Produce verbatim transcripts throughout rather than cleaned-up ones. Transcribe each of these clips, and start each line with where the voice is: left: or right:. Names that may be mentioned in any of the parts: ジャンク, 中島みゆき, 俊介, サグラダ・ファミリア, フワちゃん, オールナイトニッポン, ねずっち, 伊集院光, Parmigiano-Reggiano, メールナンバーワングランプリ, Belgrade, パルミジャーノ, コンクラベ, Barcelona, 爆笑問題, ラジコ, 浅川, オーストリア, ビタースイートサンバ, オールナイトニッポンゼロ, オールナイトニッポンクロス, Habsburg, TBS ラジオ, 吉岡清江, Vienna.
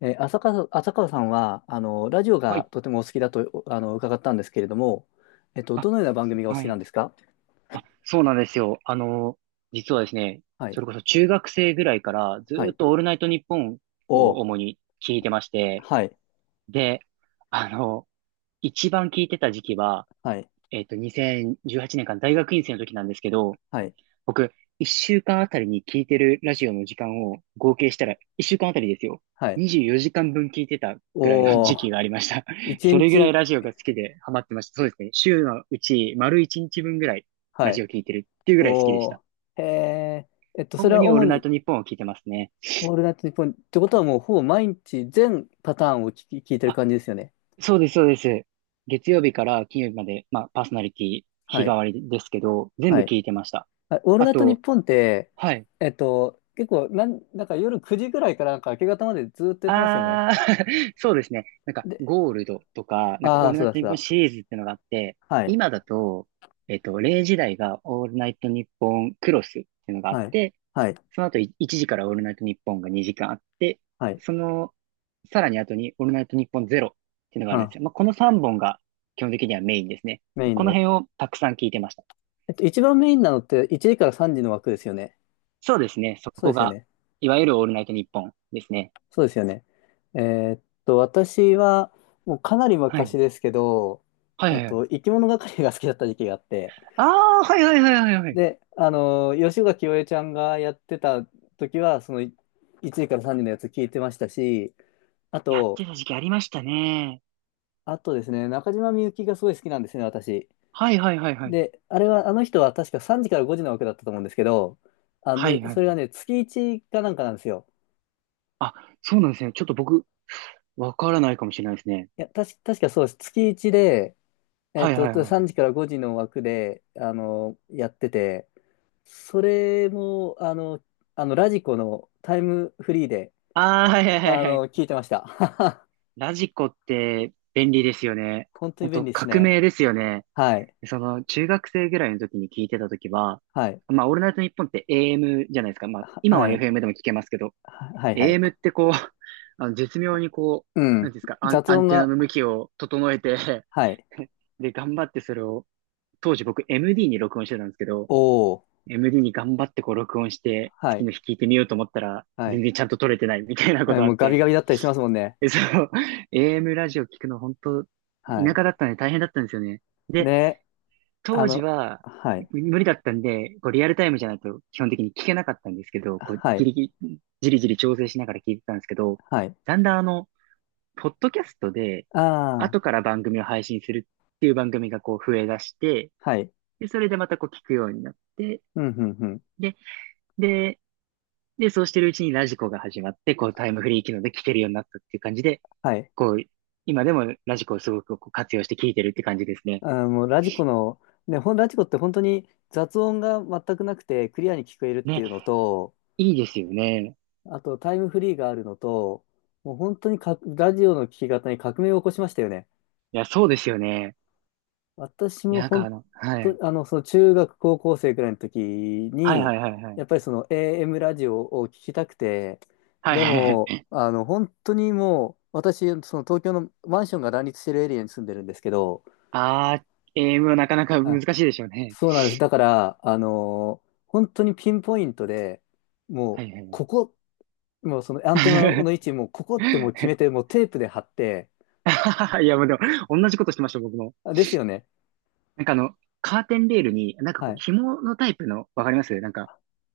left: えー浅川、浅川さんは、あの、ラジオ
right: は
left: が
right: い。
left: とてもお好きだと、あの、伺ったんですけれども、えっと、
right: あ、
left: どのような番組がお好
right: は
left: きなん
right: い。
left: ですか？
right: あ、そうなんですよ。あの、実はですね、
left: は
right: そ
left: い。
right: れこそ中学生ぐらいからず
left: は
right: ーっ
left: い。
right: とオールナイトニッポン
left: お
right: を
left: ー。
right: 主に聞いてまして、
left: はい。
right: で、あの、一番聞いてた時期は、
left: はい。
right: えっと、にせんじゅうはちねんかん大学院生の時なんですけど、
left: はい。
right: 僕、一週間あたりに聞いてるラジオの時間を合計したら、一週間あたりですよ。
left: はい。
right: にじゅうよじかんぶん聞いてたぐらいの
left: お
right: 時
left: ー。
right: 期がありました。
left: 一
right: それぐらい
left: 日。
right: ラジオが好きでハマってました。そうですね。週のうち丸いちにちぶんぐらい
left: は
right: ラジ
left: い。
right: オ聞いてるっていうぐらい好きでし
left: お
right: た。
left: ー。へえ。えっと、それ
right: 主
left: は
right: にオー
left: 主
right: ルナイ
left: に、
right: トニッポンを聞いてますね。
left: オールナイトニッポン、ってことはもう、ほぼ毎日全パターンを聞き、聞いてる
right: あ、
left: 感じですよね。
right: そうです、そうです。月曜日から金曜日まで、まあ、パーソナリティ日
left: は
right: 替
left: い。
right: わりですけど、全
left: は
right: 部
left: い。
right: 聞いてました。
left: あオール
right: あ
left: ナイトニッ
right: と、
left: ポンって、
right: はい。
left: えっと、結構、なん、なんか夜くじぐらいからなんか明け方までずっとやってますよね。
right: ああ、そうですね。なんか、
left: で、
right: ゴールドとか、なんか、
left: あ
right: オー
left: あ、
right: ル
left: そ
right: ナ
left: う
right: イ
left: だ
right: トニ
left: そう
right: ッポン
left: だ。
right: シリーズっていうのがあって、
left: はい。
right: 今だと、えっと、れいじ台がオールナイトニッポンクロスっていうのがあっ
left: はい。
right: て、
left: はい。
right: その後いいちじからオールナイトニッポンがにじかんあって、
left: はい。
right: その、さらに後にオールナイトニッポンゼロっていうのがあ
left: う
right: るんで
left: ん。
right: すよ。まあ、このさんぼんが基本的にはメインですね。
left: メイン
right: この
left: で。
right: 辺をたくさん聞いてました。
left: えっと、一番メインなのっていちじからさんじの枠ですよね。
right: そうですね。そ
left: そう
right: こ
left: ですよ
right: が、
left: ね。
right: いわゆるオールナイトニッポンですね。
left: そうですよね。えーっと、私は、もうかなり
right: はい。
left: 昔ですけど、
right: はい
left: え
right: は
left: っ
right: いはい。
left: と、生き物係が好きだった時期があって、
right: ああ、はいはいはいはいはい。
left: で、あのー、吉岡清江ちゃんがやってた時は、そのいちじからさんじのやつ聞いてましたし、あ
right: やっ
left: と、
right: てた時期ありましたね。
left: あとですね、中島みゆきがすごい好きなんですね、私。
right: はいはいはいはい。
left: で、あれは、あの人は確かさんじからごじの枠だったと思うんですけど、あ、
right: は
left: で、
right: いはい
left: それ
right: は
left: が
right: い。
left: ね、月いちかなんかなんですよ。
right: あ、そうなんですね。ちょっと僕、わからないかもしれないですね。
left: いや、たし、確かそうです。月いちで、え
right: は
left: っ
right: いは
left: と、
right: いはい。
left: さんじからごじの枠で、あの、やってて、それも、あの、あの、ラジコのタイムフリーで、
right: ああ、はいはいはい
left: あ
right: は
left: の、
right: い。
left: 聞いてました。
right: ラジコって便利ですよね。
left: 本当に
right: 本
left: 便
right: 当
left: 利です
right: 革
left: ね。
right: 命ですよね。
left: はい。
right: その、中学生ぐらいの時に聞いてた時は、
left: はい。
right: まあ、オールナイトニッポンって エーエム じゃないですか。まあ、
left: は
right: 今
left: は
right: は
left: い。
right: エフエム でも聞けますけど、
left: ははい。はい。
right: エーエム ってこう、あの絶妙にこ
left: う
right: う、なん
left: ん。
right: ていうんですか、アン、
left: 雑
right: アン
left: 音
right: テナ
left: が、
right: の向きを整えて
left: はい。
right: で、頑張ってそれを当時僕 エムディー に録音してたんですけど、
left: おー。
right: エムディー に頑張ってこう録音して、
left: は
right: 次の
left: い。
right: 日聞いてみようと思ったら、
left: は
right: 全
left: い。
right: 然ちゃんと撮れてないみたいな
left: え
right: こ
left: ー
right: とあ
left: も
right: っ
left: うガビ
right: て。
left: ガビだったりしま すもんね。
right: で、そう、エーエム ラジオ聞くの本当、
left: は
right: 田
left: い。
right: 舎だったんで大変だったんですよね。で、
left: で、あ
right: 当時
left: の、
right: は
left: はい、
right: 無理だったんで、こうリアルタイムじゃないと基本的に聞けなかったんですけど、こう
left: は
right: ギ
left: い、
right: リギリ、じりじり調整しながら聞いてたんですけど、
left: はい。
right: だんだんあの、ポッドキャストで、
left: あ
right: 後
left: あ、
right: から番組を配信するっていう番組がこう増え出して、
left: はい。
right: で、それでまたこう聞くようになって、
left: うん、うん、うん。
right: で、で、で、そうしてるうちにラジコが始まって、こうタイムフリー機能で聞けるようになったっていう感じで、
left: はい。
right: こう、今でもラジコをすごくこう活用して聞いてるって感じですね。
left: あー、もうラジコの、ね、ほん、ラジコって本当に雑音が全くなくてクリアに聞こえるって
right: ね、
left: いうのと、
right: いいですよね。
left: あとタイムフリーがあるのと、もう本当にか、ラジオの聞き方に革命を起こしましたよね。
right: いや、そうですよね。
left: 私
right: いや、
left: も
right: なんかあ
left: 本
right: の、は
left: 当、
right: い。
left: あの、その中学、高校生くらいの時
right: はいは
left: に、
right: いはいはい。
left: やっぱりその エーエム ラジオを聞きたくて、
right: はい
left: で
right: はい
left: も、
right: はい。
left: あの、本当にもう、私、その東京のマンションが乱立してるエリアに住んでるんですけど、
right: あー、a ムはなかなか難
left: あ、
right: しいでしょうね。
left: そうなんです。だから、あの、本当にピンポイントで、も
right: は
left: う、
right: いはいは
left: ここ、もうそのアンテナの位置、もうここってもう決めて、もうテープで貼って、
right: い。いや、もうでも、同じことしてました、僕も。
left: あですよね。
right: なんかあの、カーテンレールに、なんか
left: は
right: こう、
left: い。
right: 紐のタイプの、わかりますなんか、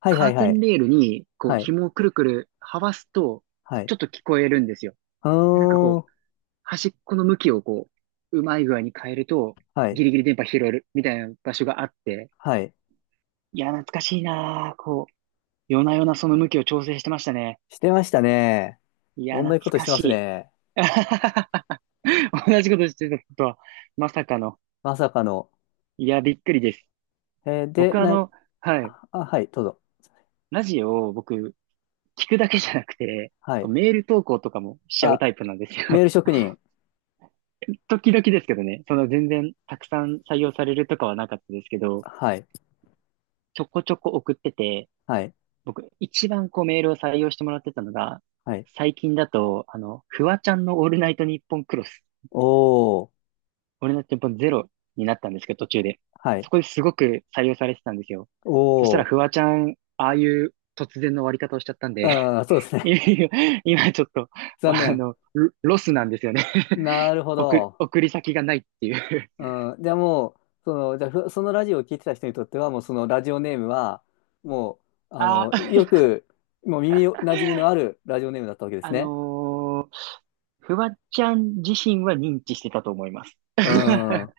left: はいは
right: カー
left: い
right: テ
left: は
right: ン
left: い。
right: レールに、こう、
left: はい。
right: 紐をくるくるはわすと、
left: は
right: ち
left: い。
right: ょっと聞こえるんですよ。
left: あ
right: で、なんかこう、
left: の
right: 端っこの向きをこう、うまい具合に変えると、
left: ーはい。
right: ギリギリ電波拾えるみたいな場所があって、
left: はい。
right: いや、懐かしいなぁ。こう、夜な夜なその向きを調整してましたね。
left: してましたね。
right: いや、
left: 同
right: 懐
left: じことし
right: か
left: てま
right: し
left: す
right: い。
left: ね。
right: 同じことしてたとは、まさかの。
left: まさかの。
right: いや、びっくりです。
left: えーで、
right: 僕あ
left: な、
right: の、はい、
left: あ、はい、どうぞ。
right: ラジオを僕、聞くだけじゃなくて、
left: は
right: こう
left: い。
right: メール投稿とかもしちゃう
left: あ、
right: タイプなんです
left: メ
right: よ。
left: ール職人。
right: 時々ですけどね、その全然たくさん採用されるとかはなかったですけど、
left: はい、
right: ちょこちょこ送ってて、
left: はい、
right: 僕一番こうメールを採用してもらってたのが、
left: はい。
right: 最近だと、あの、フワちゃんのオールナイトニッポンクロス、
left: おー、
right: オールナイトニッポンゼロになったんですけど、途中で。
left: はい、
right: そこですごく採用されてたんですよ。そした
left: お
right: らフ
left: ー。
right: ワちゃん、ああいう突然の終わり方をしちゃったんで、
left: あー、そうです ね。
right: 今今ちょっと、
left: 残
right: あ
left: 念。
right: の、ロロスなんですよね。
left: な るほ
right: 送り、
left: ど。
right: 送り先がないっていう。
left: うん、じゃあもう、その、じゃあふそのラジオを聞いてた人にとっては、もうそのラジオネームは、もう、あ
right: あ、
left: の、よく、もう耳馴染みのあるラジオネームだったわけです
right: あ
left: ね。
right: のーフワちゃん自身は認知してたと思います。
left: うん。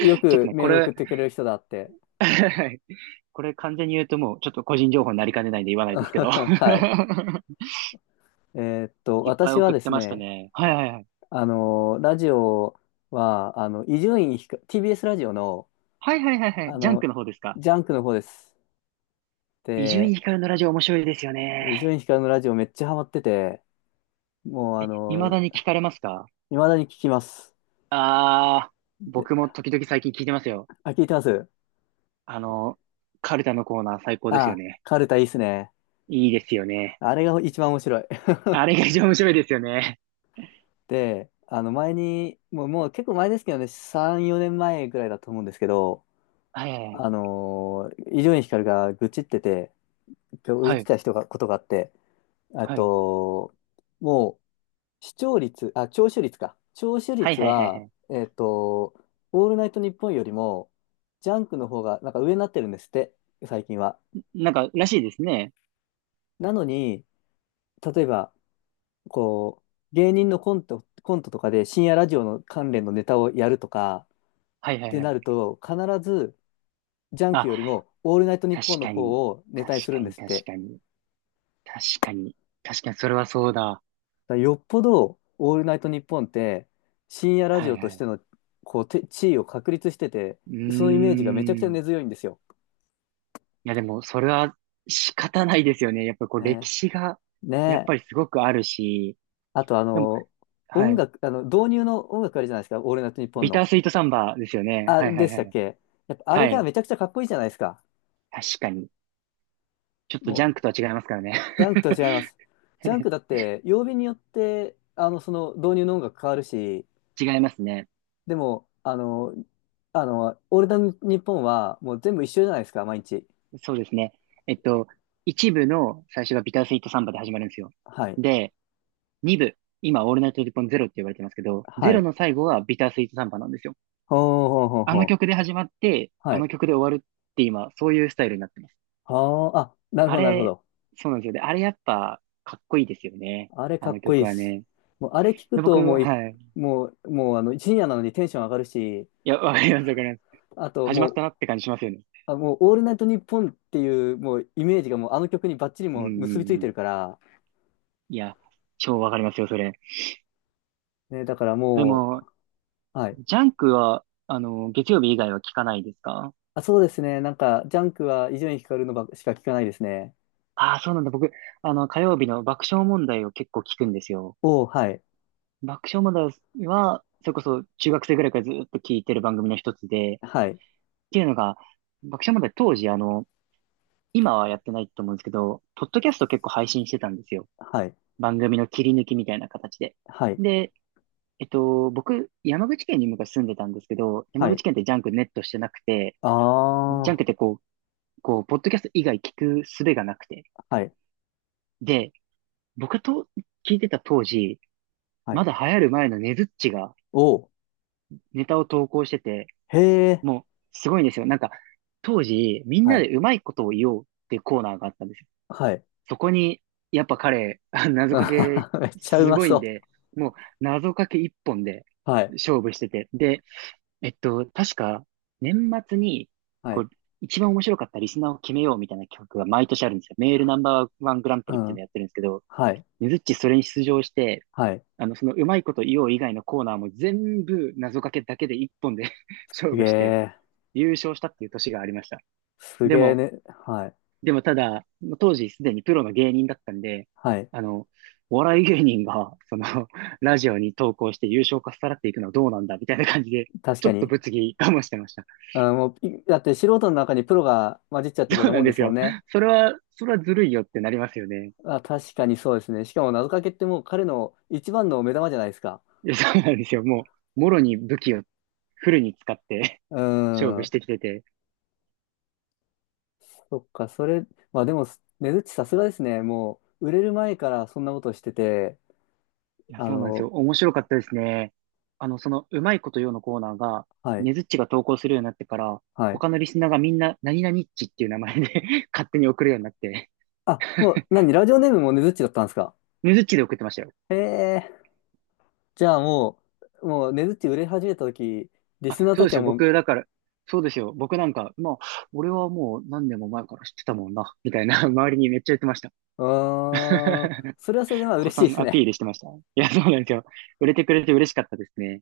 left: よ
right: ちょっと
left: く
right: ね、
left: メ
right: こ
left: ール送
right: れ
left: ってくれる人だって。
right: これ完全に言うともうちょっと個人情報になりかねないんで言わな いですけど
left: はい。えーっ と、
right: いっぱい
left: 私は
right: 送っ
left: で
right: て
left: す
right: ました
left: ね、
right: ね。はいはいはい。
left: あの、ラジオは、あの、伊集院光、ティービーエス ラジオの、
right: はいはいはいはい。
left: あ
right: ジャンク
left: の、
right: の方ですか。
left: ジャンクの方です。
right: 伊集
left: で、
right: 院光のラジオ面白いですよ
left: 伊集
right: ね。
left: 院光のラジオめっちゃハマってて、もう、あ
right: え、未
left: の、
right: だに聞かれますか？
left: 未だに聞きます。
right: あー、
left: で、
right: 僕も時々最近聞いてますよ。
left: あ、聞いてます
right: あの、カルタのコーナー最高ですよ
left: あ、
right: ね。
left: カルタいいっすね。
right: いいですよね。
left: あれが一番面白い。
right: あれが一番面白いですよね。
left: で、あの、前に、もう、もう結構前ですけどね、さん、よねんまえぐらいだと思うんですけど、
right: はいは
left: あ
right: い
left: の、伊集院光が愚痴ってて、今日言っ
right: は
left: て
right: い。
left: た人が、ことがあって、あ
right: はい。
left: と、もう、視聴率、あ、聴取率か。聴取
right: はい。
left: 率
right: はいはいはい
left: は、
right: はい。
left: えっと、オールナイトニッポンよりも、ジャンクの方が、なんか上になってるんですって、最近は。
right: なんか、らしいですね。
left: なのに、例えば、こう、芸人のコント、コントとかで深夜ラジオの関連のネタをやるとか
right: は
left: っ
right: いはい
left: て
right: は
left: な
right: い。
left: ると、必ず、ジャンク
right: あ、
left: よりも、オールナイトニッ
right: 確
left: ポンの
right: かに。
left: 方をネ
right: 確
left: タにす
right: か
left: るんで
right: に、
left: すっ
right: 確
left: て。
right: かに。確かに。確かに、それはそうだ。
left: だからよっぽど、オールナイトニッポンって、深夜ラジ
right: はい
left: オと
right: は
left: して
right: い。
left: の、こう、て地位を確立してて、
right: う
left: そのイ
right: ー
left: メージがめちゃくちゃ
right: ん。い
left: 根強いんですよ。
right: や、でも、それは仕方ないですよね。やっぱりこう、歴
left: ね。
right: 史が、
left: ね
right: やっぱり
left: え。
right: すごくあるし。
left: あと、あ
right: でも、
left: の、
right: は
left: 音
right: い。
left: 楽、あの、導入の音楽あるじゃないですか、オールナイトニッポン
right: ビタ
left: の。
right: ースイートサンバですよね。
left: あ、
right: はいは
left: で
right: い
left: し
right: は
left: たっ
right: い。
left: けやっぱ、あ
right: は
left: れが
right: い。
left: めちゃくちゃかっこいいじゃないですか。
right: 確かに。ちょっと
left: も
right: ジャンクと
left: う、
right: は違いますからね。
left: ジャンクとは違います。ジャンクだ って、曜日によって、あの、その導入の音楽変わるし、
right: 違いますね。
left: でも、あの、あの、オールナイトニッポンは、もう全部一緒じゃないですか、毎日。
right: そうですね。えっと、一部の最初がビタースイートサンバで始まるんですよ。
left: はい。
right: で、に部、今、オールナイトニッポンゼロって言われてますけど、
left: は
right: ゼロ
left: い。
right: の最後はビタースイートサンバなんですよ。
left: ほうほうほう
right: あ
left: ほ
right: の曲
left: う。
right: で始まって、
left: は
right: あの
left: い。
right: 曲で終わるって今、そういうスタイルになってます。
left: はあ、あ、なるほ
right: あ
left: ど、なるほ
right: れ、
left: ど。
right: そうなんですよね。あれやっぱ、かっこいいですよね。
left: あれ
right: あ
left: か
right: の
left: っこいい
right: 曲
left: っ
right: は
left: す。
right: ね。
left: もう、あれ聞く
right: で僕、
left: と、もうい、
right: はい。
left: もう、もう、あの、深夜なのにテンション上がるし、
right: いや、わかります、わかります。
left: あと、
right: 始まっ
left: もう、
right: たなって感じしますよね。
left: あ、もう、オールナイトニッポンっていう、もう、イメージがもう、あの曲にバッチリ
right: うんう
left: もう結びつ
right: ん
left: い
right: う
left: て
right: ん。
left: るから、
right: いや、超わかりますよ、それ。
left: ね、だから
right: で
left: も
right: も、
left: う、はい。
right: ジャンクは、あの、月曜日以外は聞かないですか？
left: あ、そうですね。なんか、ジャンクは伊集院光のばしか聞かないですね。
right: ああー、そうなんだ。僕、あの、火曜日の爆笑問題を結構聞くんですよ。
left: おー、はい。
right: 爆笑問題は、それこそ中学生ぐらいからずっと聞いてる番組の一つで、っ
left: はい。
right: ていうのが、爆笑問題当時、あの、今はやってないと思うんですけど、ポッドキャスト結構配信してたんですよ。
left: はい。
right: 番組の切り抜きみたいな形で。
left: はい。
right: で、えっと、僕、山口県に昔住んでたんですけど、山
left: は
right: 口
left: い。
right: 県ってジャンクネットしてなくて、
left: あ
right: ジャン
left: あ、
right: クってこう、こう、ポッドキャスト以外聞く術がなくて。
left: はい。
right: で、僕と聞いてた当時、
left: は
right: ま
left: い。
right: だ流行る前のねずっちが
left: おー、
right: ネタを投稿してて、
left: へえ、
right: もう、すごいんですよ。なんか、当時、みん
left: は
right: な
left: い。
right: でうまいことを言おうっていうコーナーがあったんですよ。
left: はい。
right: そこに、やっぱ彼、あ謎
left: うん
right: かけ、
left: めっちゃう
right: す
left: ま
right: ごいん
left: そ
right: で、もう、謎かけ一本で
left: う。はい。
right: 勝負してて。で、えっと、確か、年末に、
left: は
right: こ
left: い。
right: う、一番面白かったリスナーを決めようみたいな企画が毎年あるんですよ。メールナ
left: は
right: ンバーワングランプ
left: う
right: リっていうの
left: ん。
right: やってるんですけど、
left: はい。
right: ねずっちそれに出場して、
left: はい。
right: あの、そのうまいこと言おう以外のコーナーも全部謎かけだけで一本で 勝
left: すげ
right: 負して、
left: え。
right: 優勝したっていう年がありました。
left: す
right: で
left: げえ
right: も、
left: ね。はい。
right: でもただ、当時すでにプロの芸人だったんで、
left: はい。
right: あの、お笑い芸人が、その、ラジオに投稿して優勝かっさらっていくのはどうなんだ、みたいな感じで、
left: 確
right: ちょ
left: か
right: っと
left: に。
right: 物議かもしてました。
left: あ、もう、いだって素人の中にプロが混じっちゃってるよう
right: そう
left: な
right: な
left: も
right: ん
left: んで
right: です
left: すもん
right: よ。
left: ね。
right: それは、それはずるいよってなりますよね。
left: あ、確かにそうですね。しかも謎かけってもう彼の一番の目玉じゃないですか。
right: いやそうなんですよ。もう、もろに武器をフルに使って
left: う
right: 勝
left: ー
right: 負し
left: ん。
right: てきてて、
left: そっか、それ、まあでも、ねずっちさすがですね。もう、売れる前からそんなことしてて、
right: いや、
left: あ
right: そうなんですよ。
left: の、
right: 面白かったですね。あの、その、うまいことよのコーナーが、
left: はい。
right: ねずっちが投稿するようになってから、
left: はい。
right: 他のリスナーがみんな、何々っちっていう名前で 勝手に送るようになって、
left: あ、もう、何、ラジオネームもねずっちだったんですか。
right: ねずっちで送ってましたよ。
left: へえ。じゃあもう、もう、ねずっち売れ始めたとき、リ
right: あ、
left: スナー
right: そう
left: た
right: で
left: ち
right: す
left: は
right: よ。
left: もう、
right: 僕、だから、そうですよ。僕なんか、まあ、俺はもう何年も前から知ってたもんな、みたいな、周りにめっちゃ言ってました。
left: あー、それはそれでまあ
right: 子
left: 嬉し
right: さ
left: いで
right: ん
left: す
right: アピ
left: ね。
right: ールしてました。いや、そうなんですよ。売れてくれて嬉しかったですね。